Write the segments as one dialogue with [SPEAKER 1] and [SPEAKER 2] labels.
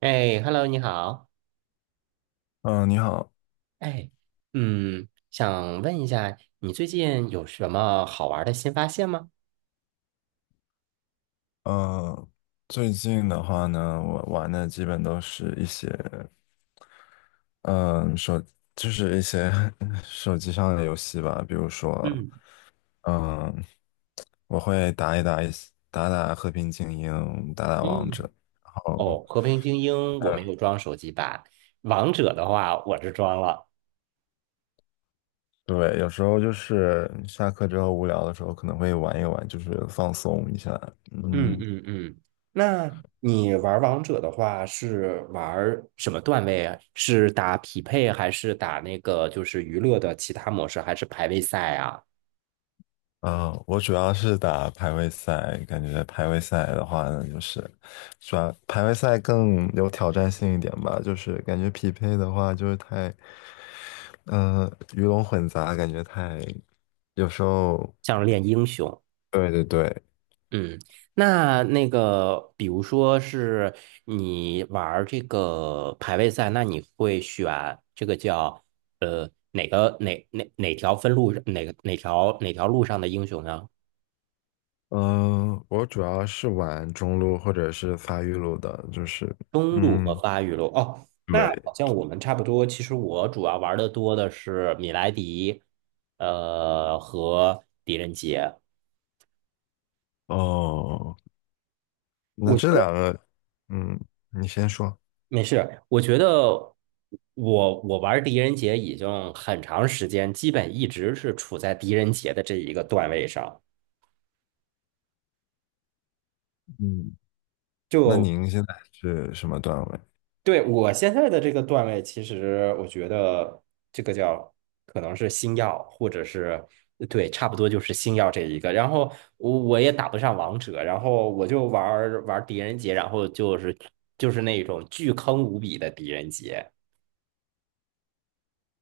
[SPEAKER 1] 哎，Hello，你好。
[SPEAKER 2] 嗯，你好。
[SPEAKER 1] 哎，想问一下，你最近有什么好玩儿的新发现吗？
[SPEAKER 2] 嗯，最近的话呢，我玩的基本都是嗯，手一些 手机上的游戏吧。比如说，
[SPEAKER 1] 嗯
[SPEAKER 2] 嗯，我会打一打一些打打和平精英，打打王者。
[SPEAKER 1] 嗯，
[SPEAKER 2] 然后，
[SPEAKER 1] 哦，《和平精英》我没
[SPEAKER 2] 呃
[SPEAKER 1] 有装手机版，《王者》的话我这装了。
[SPEAKER 2] 对，有时候就是下课之后无聊的时候，可能会玩一玩，就是放松一下。
[SPEAKER 1] 嗯
[SPEAKER 2] 嗯，
[SPEAKER 1] 嗯嗯，那你玩儿王者的话是玩儿什么段位啊？是打匹配还是打那个就是娱乐的其他模式，还是排位赛啊？
[SPEAKER 2] 嗯，我主要是打排位赛，感觉排位赛的话呢，就是主要排位赛更有挑战性一点吧。就是感觉匹配的话就是太，嗯、鱼龙混杂，感觉太，有时候，
[SPEAKER 1] 像练英雄？
[SPEAKER 2] 对对对。
[SPEAKER 1] 嗯，那个，比如说是你玩儿这个排位赛，那你会选这个叫哪个哪哪哪条分路哪个哪条哪条路上的英雄呢？
[SPEAKER 2] 嗯、我主要是玩中路或者是发育路的，就是，
[SPEAKER 1] 中路和
[SPEAKER 2] 嗯，
[SPEAKER 1] 发育路哦，那好
[SPEAKER 2] 对。
[SPEAKER 1] 像我们差不多。其实我主要玩的多的是米莱狄，和狄仁杰。
[SPEAKER 2] 哦，那
[SPEAKER 1] 我觉
[SPEAKER 2] 这两
[SPEAKER 1] 得。
[SPEAKER 2] 个，嗯，你先说。
[SPEAKER 1] 没事，我觉得我玩狄仁杰已经很长时间，基本一直是处在狄仁杰的这一个段位上。
[SPEAKER 2] 嗯，那
[SPEAKER 1] 就
[SPEAKER 2] 您现在是什么段位？
[SPEAKER 1] 对我现在的这个段位，其实我觉得这个叫可能是星耀，或者是对，差不多就是星耀这一个。然后我也打不上王者，然后我就玩玩狄仁杰，然后就是那种巨坑无比的狄仁杰。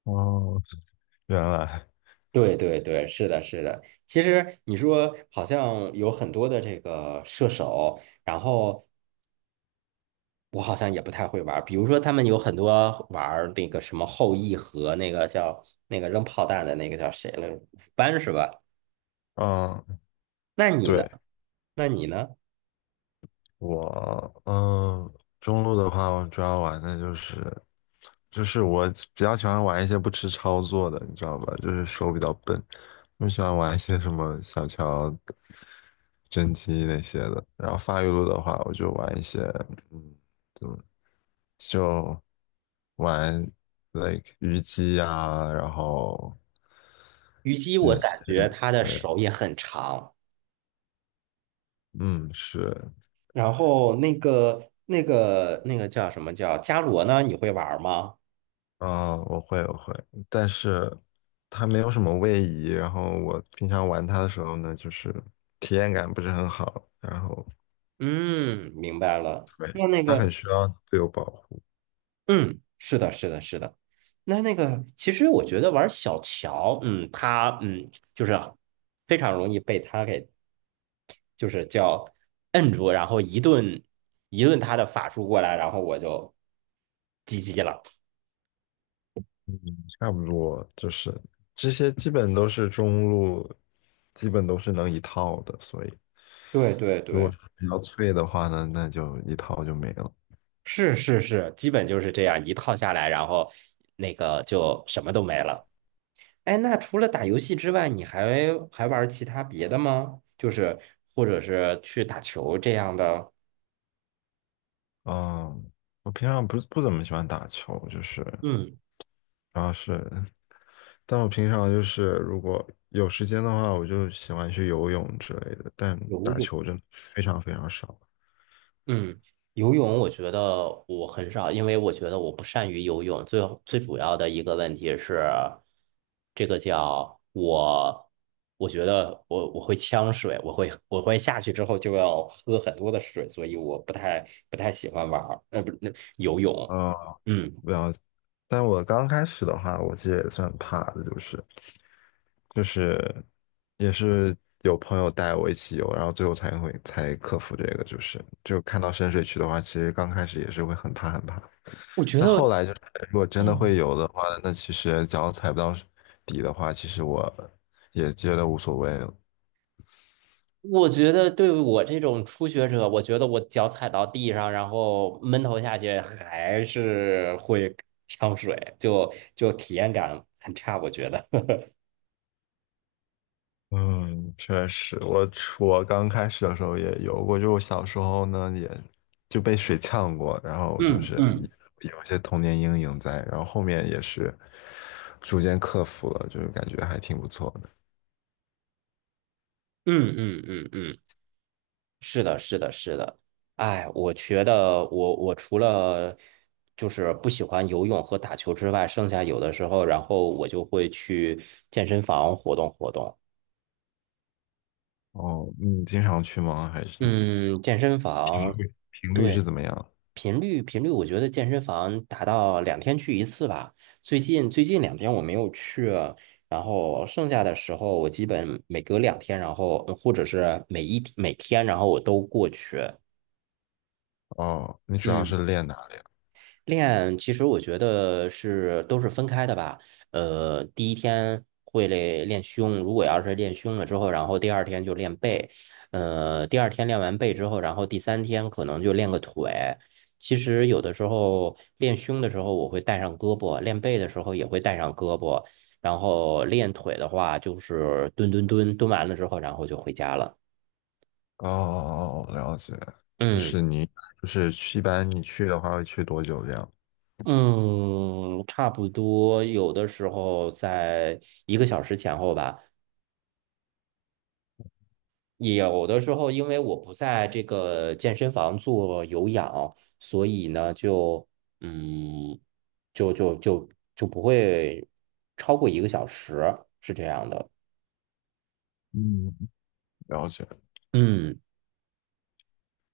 [SPEAKER 2] 哦，原来。
[SPEAKER 1] 对对对，是的，是的。其实你说好像有很多的这个射手，然后我好像也不太会玩儿。比如说他们有很多玩儿那个什么后羿和那个叫那个扔炮弹的那个叫谁来着，鲁班是吧？
[SPEAKER 2] 嗯，
[SPEAKER 1] 那你呢？
[SPEAKER 2] 对，
[SPEAKER 1] 那你呢？
[SPEAKER 2] 我，嗯，中路的话，我主要玩的就是，就是我比较喜欢玩一些不吃操作的，你知道吧？就是手比较笨，我喜欢玩一些什么小乔、甄姬那些的。然后发育路的话，我就玩一些，嗯，怎么就玩 like 虞姬啊。然后
[SPEAKER 1] 虞姬，我
[SPEAKER 2] 虞姬，
[SPEAKER 1] 感觉她的
[SPEAKER 2] 对，
[SPEAKER 1] 手也很长。
[SPEAKER 2] 嗯，是。
[SPEAKER 1] 然后那个叫什么叫伽罗呢？你会玩儿吗？
[SPEAKER 2] 嗯，我会，但是它没有什么位移，然后我平常玩它的时候呢，就是体验感不是很好。然后
[SPEAKER 1] 嗯，明白了。
[SPEAKER 2] 对，它很需要队友保护。
[SPEAKER 1] 是的，是的，是的。那个，其实我觉得玩小乔，嗯，他就是非常容易被他给就是叫摁住，然后一顿一顿他的法术过来，然后我就 GG 了。
[SPEAKER 2] 嗯，差不多就是这些基本都是中路，基本都是能一套的，所以
[SPEAKER 1] 对对
[SPEAKER 2] 如果
[SPEAKER 1] 对，
[SPEAKER 2] 是比较脆的话呢，那就一套就没了。
[SPEAKER 1] 是是是，基本就是这样一套下来，然后那个就什么都没了。哎，那除了打游戏之外，你还玩其他别的吗？就是或者是去打球这样的？
[SPEAKER 2] 嗯，我平常不怎么喜欢打球，就是
[SPEAKER 1] 嗯。
[SPEAKER 2] 主要是。但我平常就是如果有时间的话，我就喜欢去游泳之类的，但
[SPEAKER 1] 游
[SPEAKER 2] 打
[SPEAKER 1] 泳，
[SPEAKER 2] 球真的非常非常少。
[SPEAKER 1] 嗯，游泳我觉得我很少，因为我觉得我不善于游泳。最主要的一个问题是，这个叫我，我觉得我会呛水，我会下去之后就要喝很多的水，所以我不太喜欢玩儿，不是那游泳。
[SPEAKER 2] 啊、
[SPEAKER 1] 嗯，
[SPEAKER 2] 不要。但我刚开始的话，我其实也算怕的，就是就是也是有朋友带我一起游，然后最后才克服这个，就看到深水区的话，其实刚开始也是会很怕很怕。
[SPEAKER 1] 我觉
[SPEAKER 2] 但后
[SPEAKER 1] 得。
[SPEAKER 2] 来就是如果真的
[SPEAKER 1] 嗯。
[SPEAKER 2] 会游的话，那其实脚踩不到底的话，其实我也觉得无所谓了。
[SPEAKER 1] 我觉得对于我这种初学者，我觉得我脚踩到地上，然后闷头下去，还是会呛水，就体验感很差，我觉得。
[SPEAKER 2] 嗯，确实。我刚开始的时候也游过，就我小时候呢，也就被水呛过，然后就
[SPEAKER 1] 嗯
[SPEAKER 2] 是
[SPEAKER 1] 嗯
[SPEAKER 2] 有一些童年阴影在，然后后面也是逐渐克服了，就是感觉还挺不错的。
[SPEAKER 1] 嗯嗯嗯嗯，是的，是的，是的。哎，我觉得我除了就是不喜欢游泳和打球之外，剩下有的时候，然后我就会去健身房活动活动。
[SPEAKER 2] 哦，你经常去吗？还是
[SPEAKER 1] 嗯，健身房，
[SPEAKER 2] 频率
[SPEAKER 1] 对。
[SPEAKER 2] 是怎么样？
[SPEAKER 1] 频率，我觉得健身房达到两天去一次吧。最近两天我没有去，然后剩下的时候我基本每隔两天，然后或者是每天，然后我都过去。
[SPEAKER 2] 哦，你主要
[SPEAKER 1] 嗯
[SPEAKER 2] 是练哪里啊？
[SPEAKER 1] 练其实我觉得都是分开的吧。第一天会练练胸，如果要是练胸了之后，然后第二天就练背。第二天练完背之后，然后第三天可能就练个腿。其实有的时候练胸的时候我会带上胳膊，练背的时候也会带上胳膊，然后练腿的话就是蹲蹲蹲，蹲完了之后然后就回家了。
[SPEAKER 2] 哦，哦哦哦，了解。就
[SPEAKER 1] 嗯。
[SPEAKER 2] 是你就是去，一般你去的话会去多久这样？
[SPEAKER 1] 嗯，差不多，有的时候在一个小时前后吧。有的时候，因为我不在这个健身房做有氧，所以呢，就嗯，就就就就不会超过一个小时，是这样的。
[SPEAKER 2] 嗯，了解。
[SPEAKER 1] 嗯，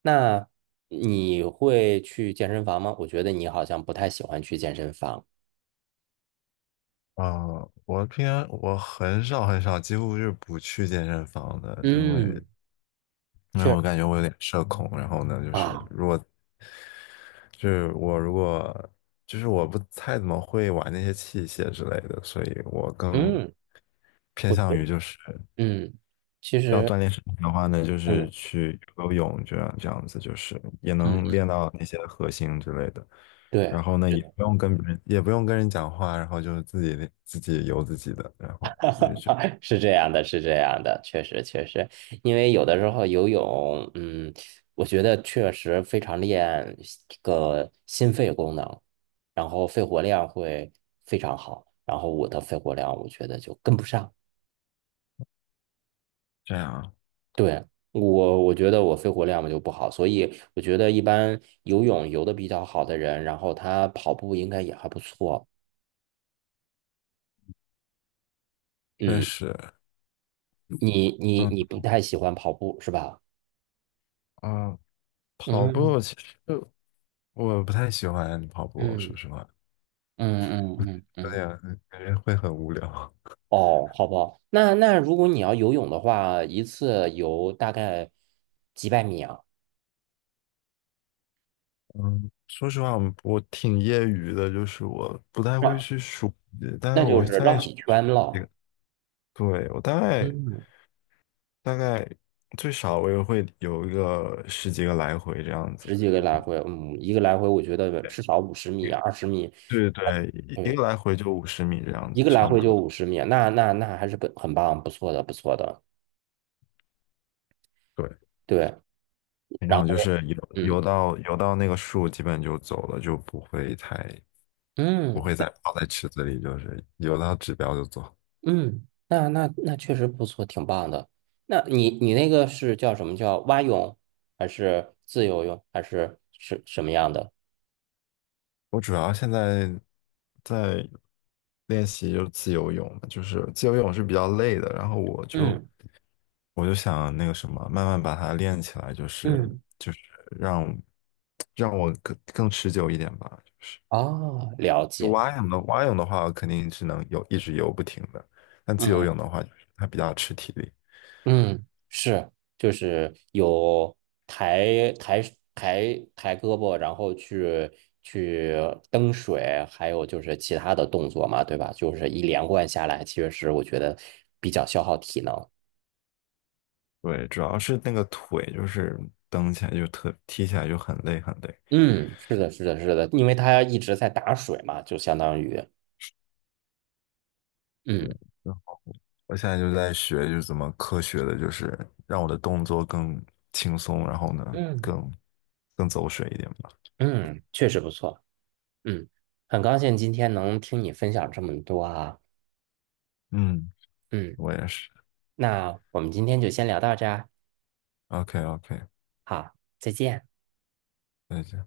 [SPEAKER 1] 那你会去健身房吗？我觉得你好像不太喜欢去健身房。
[SPEAKER 2] 啊，我平常很少很少，几乎是不去健身房的。因为
[SPEAKER 1] 嗯，确
[SPEAKER 2] 我感觉我有点社恐。然后呢，就是
[SPEAKER 1] 啊，
[SPEAKER 2] 就是我如果我不太怎么会玩那些器械之类的，所以我更
[SPEAKER 1] 嗯，
[SPEAKER 2] 偏
[SPEAKER 1] 我觉
[SPEAKER 2] 向
[SPEAKER 1] 得，
[SPEAKER 2] 于就是。
[SPEAKER 1] 嗯，其
[SPEAKER 2] 要
[SPEAKER 1] 实，
[SPEAKER 2] 锻炼身体的话呢，就是
[SPEAKER 1] 嗯。
[SPEAKER 2] 去游游泳，这样子，就是也能
[SPEAKER 1] 嗯
[SPEAKER 2] 练到那些核心之类的。
[SPEAKER 1] 对，
[SPEAKER 2] 然后呢，
[SPEAKER 1] 是
[SPEAKER 2] 也
[SPEAKER 1] 的，
[SPEAKER 2] 不用跟别人，也不用跟人讲话，然后就是自己游自己的，然后我就觉得
[SPEAKER 1] 是这样的，是这样的，确实确实，因为有的时候游泳，我觉得确实非常练这个心肺功能，然后肺活量会非常好，然后我的肺活量我觉得就跟不上，
[SPEAKER 2] 这样
[SPEAKER 1] 对，我觉得我肺活量就不好，所以我觉得一般游泳游的比较好的人，然后他跑步应该也还不错，
[SPEAKER 2] 确
[SPEAKER 1] 嗯，
[SPEAKER 2] 实。
[SPEAKER 1] 你你
[SPEAKER 2] 嗯
[SPEAKER 1] 你不太喜欢跑步是吧？
[SPEAKER 2] 嗯，跑
[SPEAKER 1] 嗯
[SPEAKER 2] 步其实我不太喜欢跑步，说
[SPEAKER 1] 嗯。
[SPEAKER 2] 实话，
[SPEAKER 1] 嗯嗯嗯
[SPEAKER 2] 有
[SPEAKER 1] 嗯，
[SPEAKER 2] 点感觉会很无聊。
[SPEAKER 1] 哦，好吧。那如果你要游泳的话，一次游大概几百米啊？
[SPEAKER 2] 嗯，说实话，我挺业余的，就是我不太会
[SPEAKER 1] 绕，
[SPEAKER 2] 去数，但是
[SPEAKER 1] 那就
[SPEAKER 2] 我
[SPEAKER 1] 是
[SPEAKER 2] 在
[SPEAKER 1] 绕
[SPEAKER 2] 数
[SPEAKER 1] 几圈
[SPEAKER 2] 这
[SPEAKER 1] 了。
[SPEAKER 2] 个。对，我大概
[SPEAKER 1] 嗯，
[SPEAKER 2] 大概最少我也会有一个十几个来回这样子。
[SPEAKER 1] 十几个
[SPEAKER 2] 然
[SPEAKER 1] 来
[SPEAKER 2] 后
[SPEAKER 1] 回，嗯，一个来回我觉得
[SPEAKER 2] 对
[SPEAKER 1] 至少五十米、20米，
[SPEAKER 2] 对对，一个
[SPEAKER 1] 对，
[SPEAKER 2] 来回就50米这样
[SPEAKER 1] 一
[SPEAKER 2] 子，
[SPEAKER 1] 个来
[SPEAKER 2] 差不
[SPEAKER 1] 回就
[SPEAKER 2] 多。
[SPEAKER 1] 五十米，那还是很棒，不错的，不错的。
[SPEAKER 2] 对，
[SPEAKER 1] 对，
[SPEAKER 2] 平
[SPEAKER 1] 然
[SPEAKER 2] 常就
[SPEAKER 1] 后
[SPEAKER 2] 是
[SPEAKER 1] 嗯
[SPEAKER 2] 游到那个树，基本就走了，就不
[SPEAKER 1] 嗯，
[SPEAKER 2] 会再泡在池子里，就是游到指标就走。
[SPEAKER 1] 嗯，那确实不错，挺棒的。那你那个是叫什么叫蛙泳，还是自由泳，还是什么样的？
[SPEAKER 2] 我主要现在在练习就是自由泳嘛。就是自由泳是比较累的，然后
[SPEAKER 1] 嗯
[SPEAKER 2] 我就想那个什么，慢慢把它练起来，就是
[SPEAKER 1] 嗯，
[SPEAKER 2] 就是让让我更持久一点吧。就是
[SPEAKER 1] 哦，了
[SPEAKER 2] 就
[SPEAKER 1] 解。
[SPEAKER 2] 蛙泳的话，肯定是能游，一直游不停的。但自由
[SPEAKER 1] 嗯
[SPEAKER 2] 泳的话，就是它比较吃体力。
[SPEAKER 1] 嗯，是，就是有抬抬抬胳膊，然后去蹬水，还有就是其他的动作嘛，对吧？就是一连贯下来，其实我觉得比较消耗体能。
[SPEAKER 2] 对，主要是那个腿，就是蹬起来就特踢起来就很累很累。
[SPEAKER 1] 嗯，是的，是的，是的，因为它一直在打水嘛，就相当于，嗯
[SPEAKER 2] 然后我现在就在学，就是怎么科学的，就是让我的动作更轻松，然后呢
[SPEAKER 1] 嗯
[SPEAKER 2] 更更走水一点吧。
[SPEAKER 1] 嗯，确实不错，嗯，很高兴今天能听你分享这么多啊，
[SPEAKER 2] 嗯，
[SPEAKER 1] 嗯，
[SPEAKER 2] 我也是。
[SPEAKER 1] 那我们今天就先聊到这儿
[SPEAKER 2] OK OK，
[SPEAKER 1] 啊，好，再见。
[SPEAKER 2] 再见。